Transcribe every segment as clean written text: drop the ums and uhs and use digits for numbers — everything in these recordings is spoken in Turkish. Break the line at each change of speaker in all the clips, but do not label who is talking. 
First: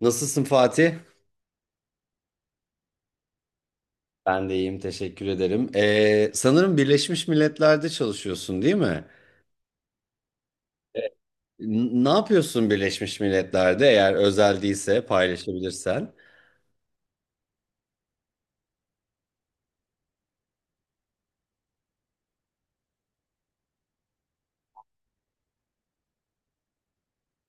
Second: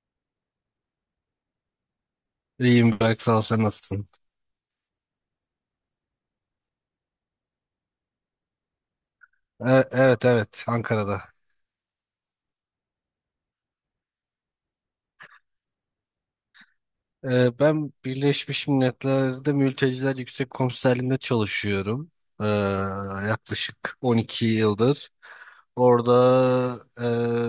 Nasılsın Fatih?
İyiyim Berk sağ ol sen nasılsın?
Ben de iyiyim, teşekkür ederim. Sanırım Birleşmiş Milletler'de çalışıyorsun, değil mi?
Evet evet, Ankara'da.
Ne yapıyorsun Birleşmiş Milletler'de eğer özel değilse paylaşabilirsen?
Ben Birleşmiş Milletler'de Mülteciler Yüksek Komiserliği'nde çalışıyorum. E, Yaklaşık 12 yıldır. Orada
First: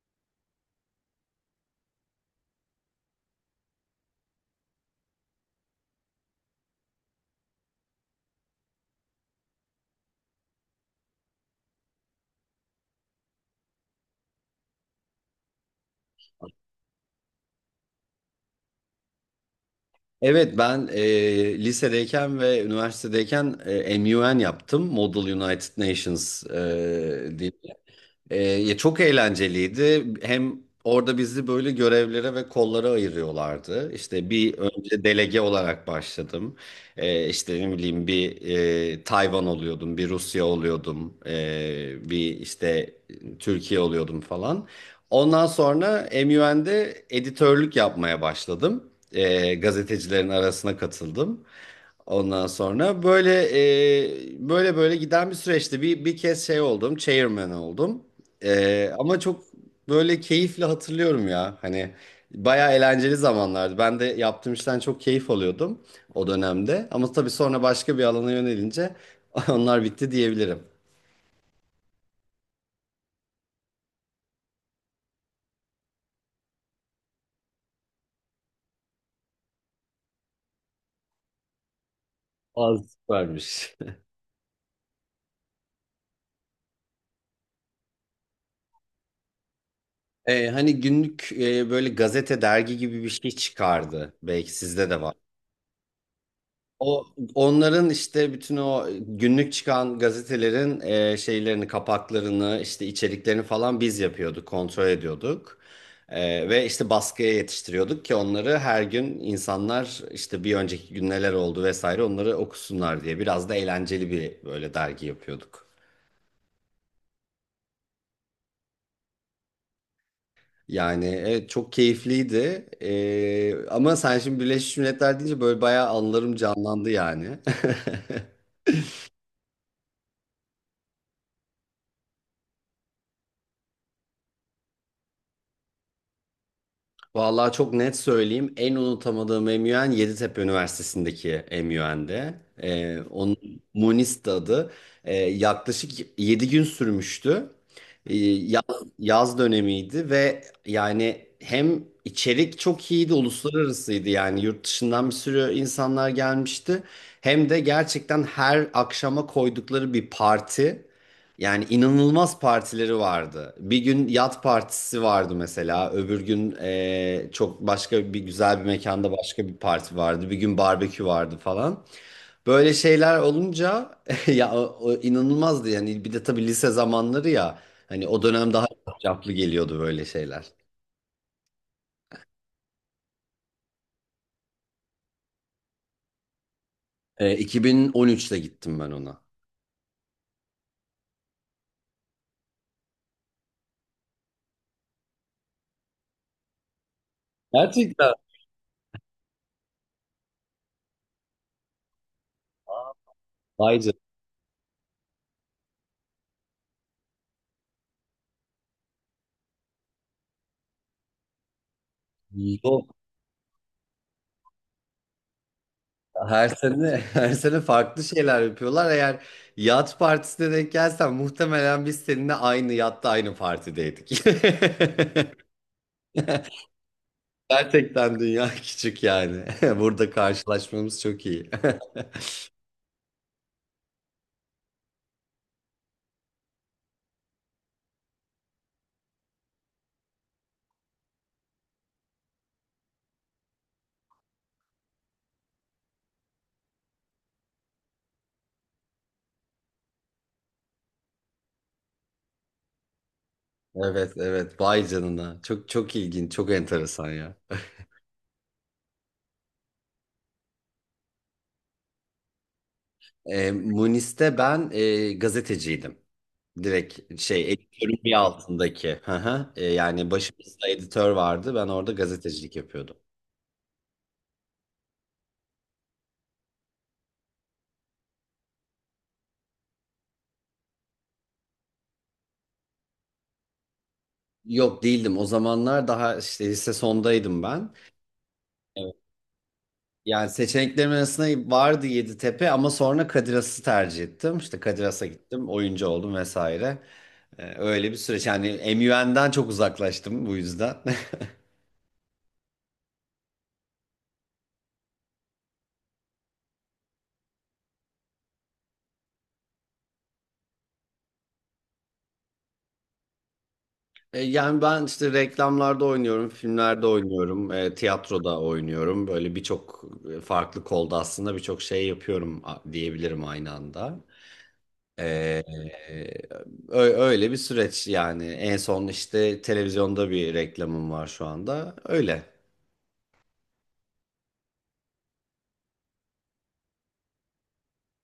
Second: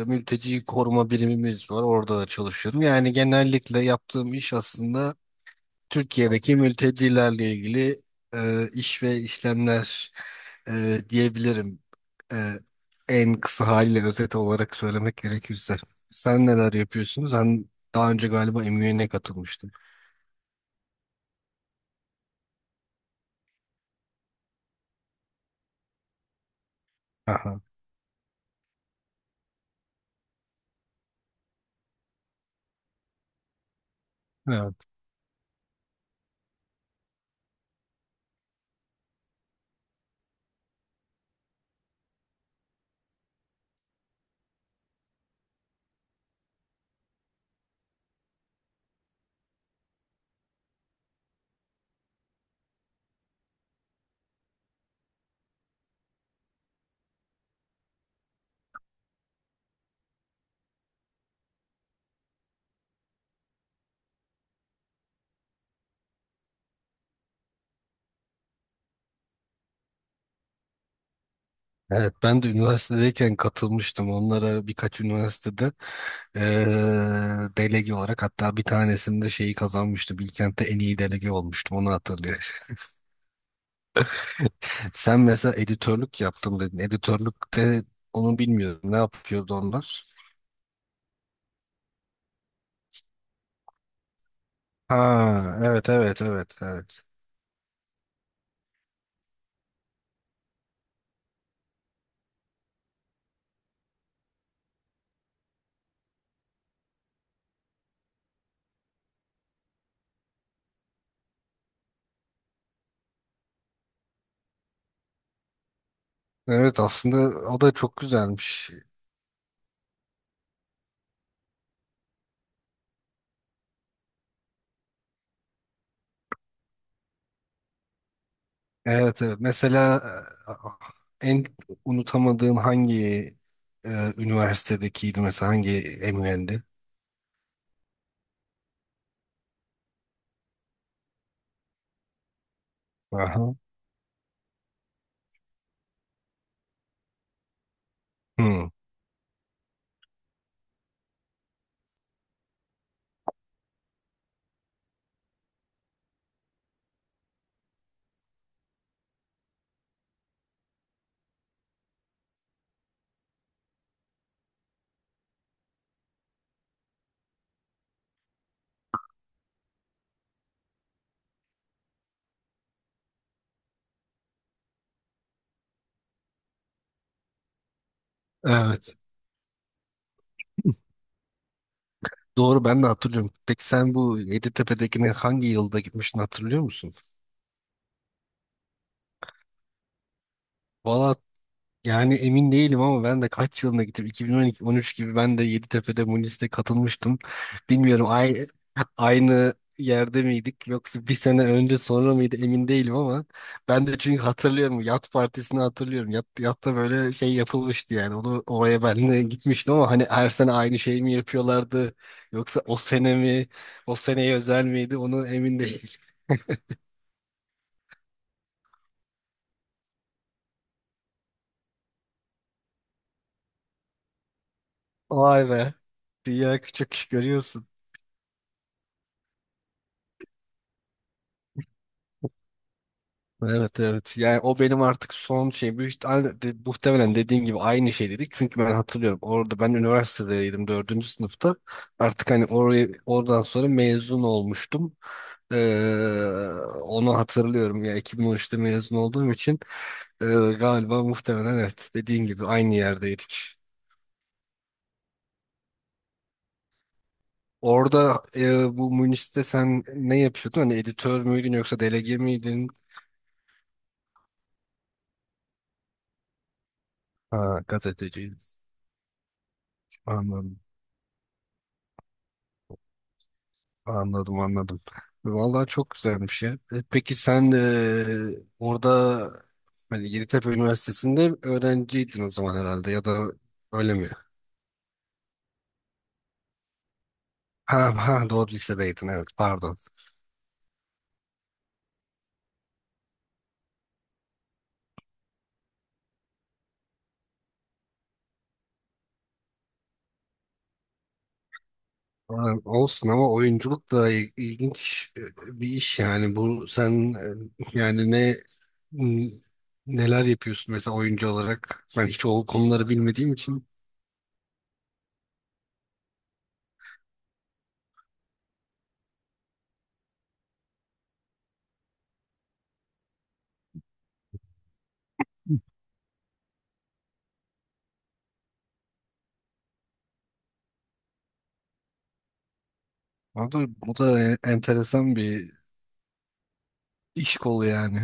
mülteci koruma birimimiz var. Orada da çalışıyorum. Yani genellikle yaptığım iş aslında Türkiye'deki mültecilerle ilgili iş ve işlemler diyebilirim. E, En kısa haliyle özet olarak söylemek gerekirse. Sen neler yapıyorsun? Sen daha önce galiba MUN'e katılmıştın.
Evet, ben lisedeyken ve üniversitedeyken MUN yaptım. Model United Nations diye.
Aha.
Ya çok eğlenceliydi. Hem orada bizi böyle görevlere ve kollara ayırıyorlardı. İşte bir
Evet.
önce delege olarak başladım. İşte ne bileyim bir Tayvan oluyordum, bir Rusya oluyordum, bir işte Türkiye oluyordum falan. Ondan sonra MUN'de editörlük yapmaya başladım, gazetecilerin arasına katıldım. Ondan sonra böyle böyle böyle giden bir süreçti. Bir kez şey oldum, chairman oldum. Ama çok böyle keyifle hatırlıyorum ya. Hani bayağı eğlenceli zamanlardı. Ben de yaptığım işten çok keyif alıyordum o dönemde. Ama tabii sonra başka bir alana yönelince onlar bitti diyebilirim.
Evet, ben de üniversitedeyken katılmıştım. Onlara birkaç üniversitede e, delege olarak, hatta bir tanesinde şeyi kazanmıştım. Bilkent'te en iyi delege olmuştum. Onu hatırlıyorum.
Az süpermiş.
Sen mesela editörlük yaptım dedin. Editörlükte onu bilmiyorum. Ne yapıyordu onlar?
Hani günlük böyle gazete, dergi gibi bir şey çıkardı. Belki sizde de var.
Ha, evet evet evet evet.
O onların işte bütün o günlük çıkan gazetelerin şeylerini, kapaklarını, işte içeriklerini falan biz yapıyorduk, kontrol ediyorduk. Ve işte baskıya yetiştiriyorduk ki onları her gün insanlar işte bir önceki gün neler oldu vesaire onları okusunlar diye biraz da eğlenceli bir böyle dergi yapıyorduk.
Evet, aslında o da çok güzelmiş.
Yani evet çok keyifliydi. Ama sen şimdi Birleşmiş Milletler deyince böyle bayağı anılarım canlandı yani.
Evet evet. Mesela en unutamadığın hangi üniversitedekiydi, mesela hangi MUN'di?
Vallahi çok net söyleyeyim. En unutamadığım MUN Yeditepe Üniversitesi'ndeki MUN'de. Onun
Aha.
Munis'ti adı. Yaklaşık 7 gün sürmüştü. Ee, yaz,
Hı,
yaz dönemiydi ve yani hem içerik çok iyiydi, uluslararasıydı. Yani yurt dışından bir sürü insanlar gelmişti. Hem de gerçekten her akşama koydukları bir parti. Yani inanılmaz partileri vardı. Bir gün yat partisi vardı mesela. Öbür gün çok başka bir güzel bir mekanda başka bir parti vardı. Bir gün barbekü vardı falan. Böyle şeyler olunca ya o inanılmazdı yani. Bir de tabii lise zamanları ya. Hani o dönem daha
evet.
caplı geliyordu böyle şeyler.
Doğru, ben de hatırlıyorum. Peki sen bu Yeditepe'dekine hangi yılda gitmiştin, hatırlıyor musun?
2013'te gittim ben ona.
Valla, yani emin değilim ama ben de kaç yılına gittim, 2012-13 gibi, ben de Yeditepe'de Munis'te katılmıştım. Bilmiyorum
Gerçekten.
aynı, aynı yerde miydik yoksa bir sene önce sonra mıydı emin değilim, ama
Vay
ben de çünkü hatırlıyorum Yat Partisi'ni hatırlıyorum. Yat, Yat'ta böyle şey yapılmıştı, yani onu oraya ben de gitmiştim ama hani her sene aynı şey mi yapıyorlardı yoksa o
canına.
sene mi, o seneye özel miydi onu emin değilim.
Her sene her sene farklı şeyler yapıyorlar. Eğer yat partisine denk gelsen muhtemelen biz seninle aynı yatta aynı partideydik.
Vay be, dünya küçük görüyorsun.
Gerçekten dünya küçük yani. Burada karşılaşmamız çok iyi.
Evet evet, yani o benim artık son şey, büyük muhtemelen dediğin gibi aynı şey dedik çünkü ben hatırlıyorum orada, ben üniversitedeydim dördüncü sınıfta, artık hani oraya, oradan sonra mezun olmuştum. Ee, Onu hatırlıyorum ya, 2013'te mezun olduğum için e, galiba muhtemelen evet, dediğin gibi aynı yerdeydik.
Evet evet, vay canına. Çok çok ilginç, çok enteresan ya.
Orada bu Münih'te sen ne yapıyordun? Hani editör müydün yoksa delege miydin?
Munis'te ben gazeteciydim. Direkt şey
Ha,
editörün bir
gazeteciydin.
altındaki. Hı hı. Yani
Anladım.
başımızda editör vardı. Ben orada gazetecilik yapıyordum.
Anladım anladım. Vallahi çok güzelmiş ya. Peki sen orada hani Yeditepe Üniversitesi'nde öğrenciydin o zaman herhalde, ya da öyle mi?
Yok değildim. O zamanlar daha işte lise sondaydım ben.
Ha, ha doğru,
Evet.
lisedeydin, evet pardon.
Yani seçeneklerim arasında vardı Yeditepe ama sonra Kadiras'ı tercih ettim. İşte Kadiras'a gittim, oyuncu oldum vesaire. Öyle bir süreç. Yani MUN'den çok uzaklaştım bu yüzden.
Ha, olsun ama oyunculuk da ilginç bir iş yani, bu sen yani ne n- neler yapıyorsun mesela oyuncu olarak, ben hiç o konuları bilmediğim için.
Yani ben işte reklamlarda oynuyorum, filmlerde oynuyorum, tiyatroda oynuyorum. Böyle birçok farklı kolda aslında birçok şey yapıyorum, diyebilirim aynı anda. Ee, öyle bir süreç yani. En son işte televizyonda bir reklamım var şu anda. Öyle.
Abi bu da enteresan bir iş kolu yani.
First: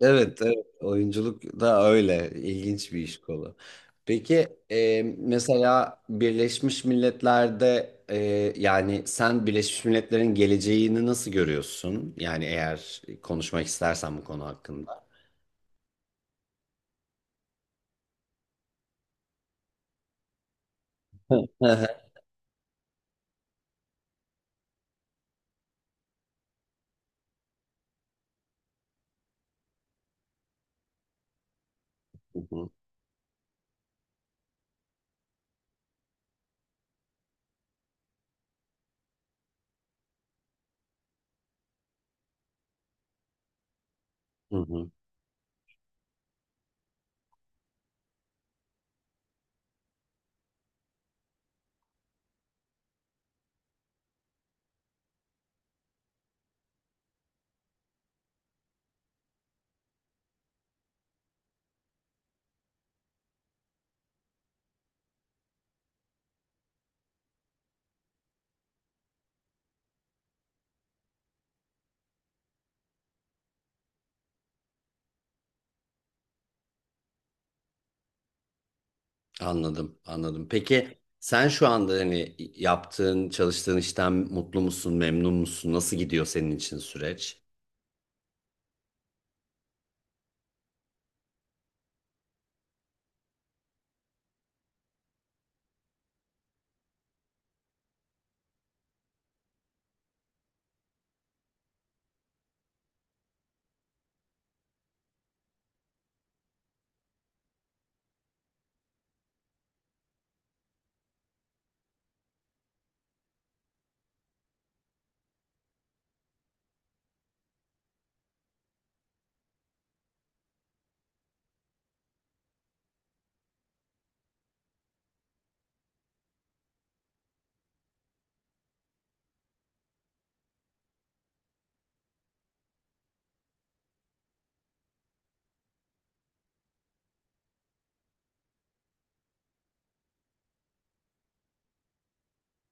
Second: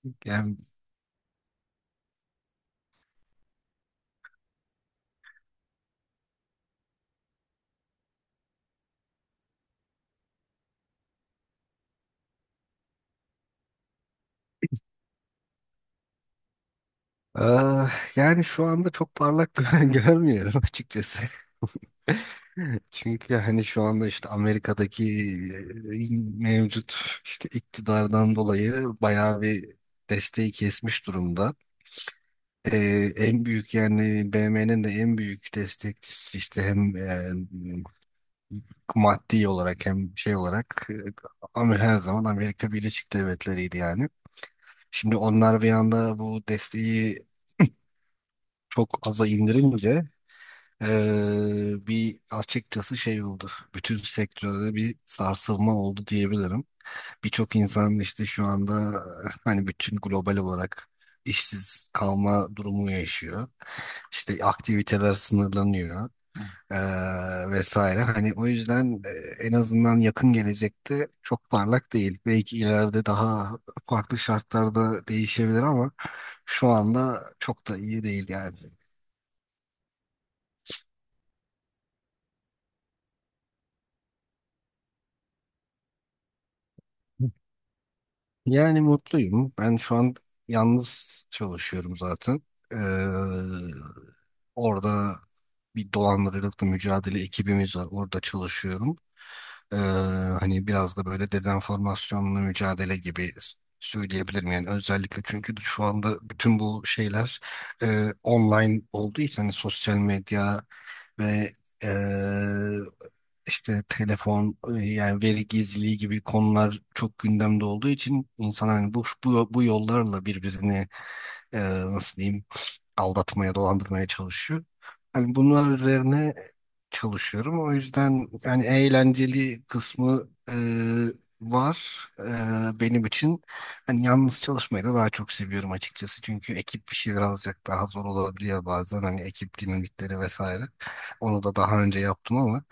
Evet,
Yani
evet. Oyunculuk da öyle. İlginç bir iş kolu. Peki mesela Birleşmiş Milletler'de yani sen Birleşmiş Milletler'in geleceğini nasıl görüyorsun? Yani eğer konuşmak istersen bu konu hakkında.
ah, yani şu anda çok parlak görmüyorum açıkçası.
Hı hı.
Çünkü hani şu anda işte Amerika'daki e, mevcut işte iktidardan dolayı bayağı bir desteği kesmiş durumda.
Hı hı.
Ee, En büyük yani BM'nin de en büyük destekçisi işte hem maddi olarak hem şey olarak ama her zaman Amerika Birleşik Devletleri'ydi yani.
Hı hı.
Şimdi onlar bir anda bu desteği çok aza indirince bir açıkçası şey oldu. Bütün sektörde bir sarsılma oldu diyebilirim. Birçok insan işte şu anda hani bütün global olarak işsiz kalma durumu yaşıyor. İşte aktiviteler sınırlanıyor, vesaire. Hani o yüzden en azından yakın gelecekte çok parlak değil. Belki ileride daha farklı şartlarda değişebilir ama şu anda çok da iyi değil yani.
Anladım, anladım. Peki sen şu anda hani yaptığın, çalıştığın işten mutlu musun, memnun musun? Nasıl gidiyor senin için süreç?
Yani mutluyum. Ben şu an yalnız çalışıyorum zaten. Ee, Orada bir dolandırıcılıkla mücadele ekibimiz var. Orada çalışıyorum. Ee, Hani biraz da böyle dezenformasyonla mücadele gibi söyleyebilirim yani, özellikle çünkü şu anda bütün bu şeyler online olduğu için, hani sosyal medya ve eee, işte telefon yani veri gizliliği gibi konular çok gündemde olduğu için insan hani bu bu yollarla birbirini eee, nasıl diyeyim, aldatmaya, dolandırmaya çalışıyor. Hani bunlar üzerine çalışıyorum. O yüzden yani eğlenceli kısmı var benim için. Hani yalnız çalışmayı da daha çok seviyorum açıkçası. Çünkü ekip bir şey birazcık daha zor olabiliyor bazen. Hani ekip dinamikleri vesaire. Onu da daha önce yaptım ama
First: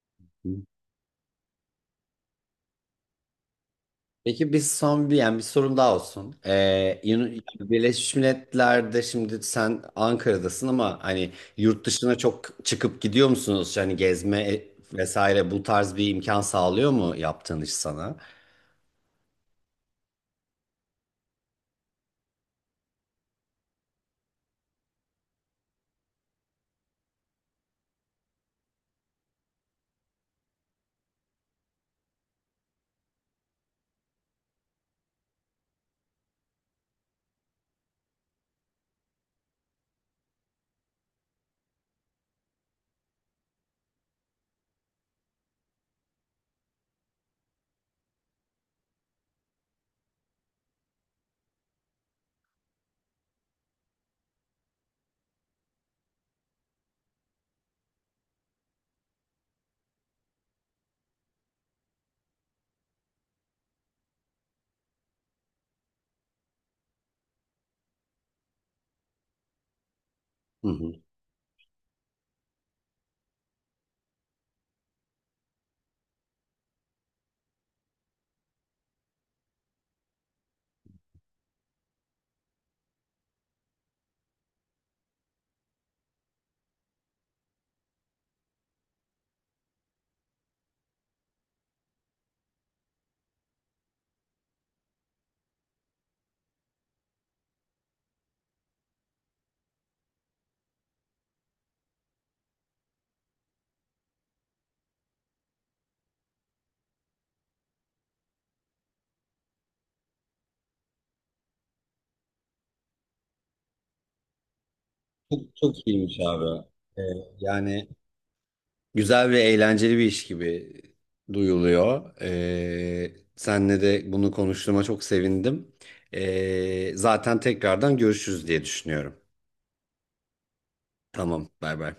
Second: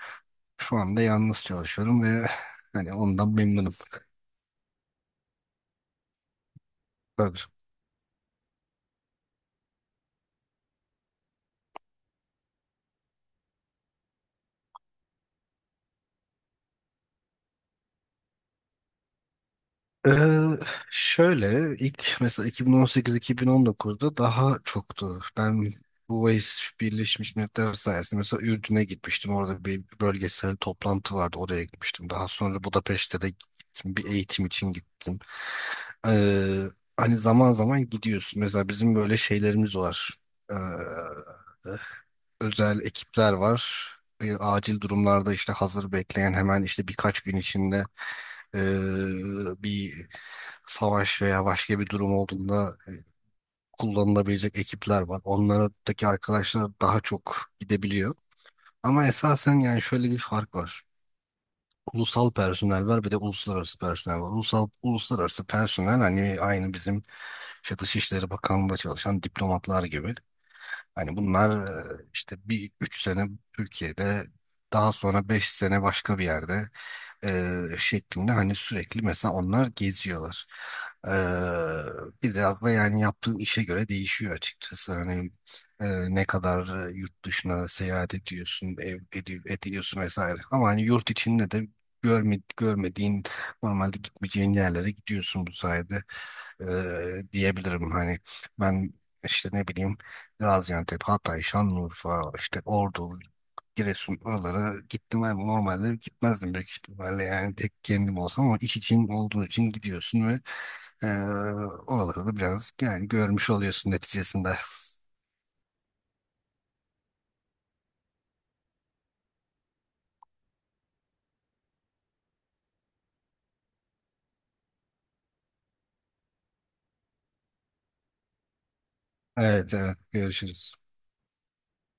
Hı.
şu anda yalnız çalışıyorum ve hani ondan memnunum.
Peki biz son bir, yani bir sorum daha olsun.
Tabii.
Birleşmiş Milletler'de şimdi sen Ankara'dasın ama hani yurt dışına çok çıkıp gidiyor musunuz? Hani gezme vesaire bu tarz bir imkan sağlıyor mu yaptığın iş sana?
Ee, Şöyle ilk mesela 2018-2019'da daha çoktu. Ben bu VAIS Birleşmiş Milletler sayesinde mesela Ürdün'e gitmiştim. Orada bir bölgesel toplantı vardı. Oraya gitmiştim. Daha sonra Budapeşte de gittim. Bir eğitim için gittim. Ee, Hani zaman zaman gidiyorsun. Mesela bizim böyle şeylerimiz var. Ee, Özel ekipler var. Acil durumlarda işte hazır bekleyen hemen işte birkaç gün içinde e, bir savaş veya başka bir durum olduğunda kullanılabilecek ekipler var. Onlardaki arkadaşlar daha çok gidebiliyor. Ama esasen yani şöyle bir fark var. Ulusal personel var, bir de uluslararası personel var. Ulusal, uluslararası personel hani aynı bizim işte Dışişleri Bakanlığı'nda çalışan diplomatlar gibi.
Hı hı.
Hani bunlar işte bir üç sene Türkiye'de, daha sonra beş sene başka bir yerde e, şeklinde, hani sürekli mesela onlar geziyorlar. E, Biraz da yani yaptığın işe göre değişiyor açıkçası. Hani e, ne kadar yurt dışına seyahat ediyorsun, ediyorsun vesaire. Ama hani yurt içinde de görmediğin normalde gitmeyeceğin yerlere gidiyorsun bu sayede diyebilirim. Hani ben işte ne bileyim Gaziantep, Hatay, Şanlıurfa, işte Ordu, Giresun, oralara gittim abi. Normalde gitmezdim büyük ihtimalle. Yani tek kendim olsam, ama iş için olduğu için gidiyorsun ve eee oraları da biraz yani görmüş oluyorsun neticesinde.
Çok iyiymiş abi. Ee, yani güzel ve eğlenceli bir iş gibi duyuluyor. Senle de bunu konuştuğuma çok sevindim. Zaten tekrardan görüşürüz diye düşünüyorum.
Evet, evet. Görüşürüz.
Tamam, bay bay.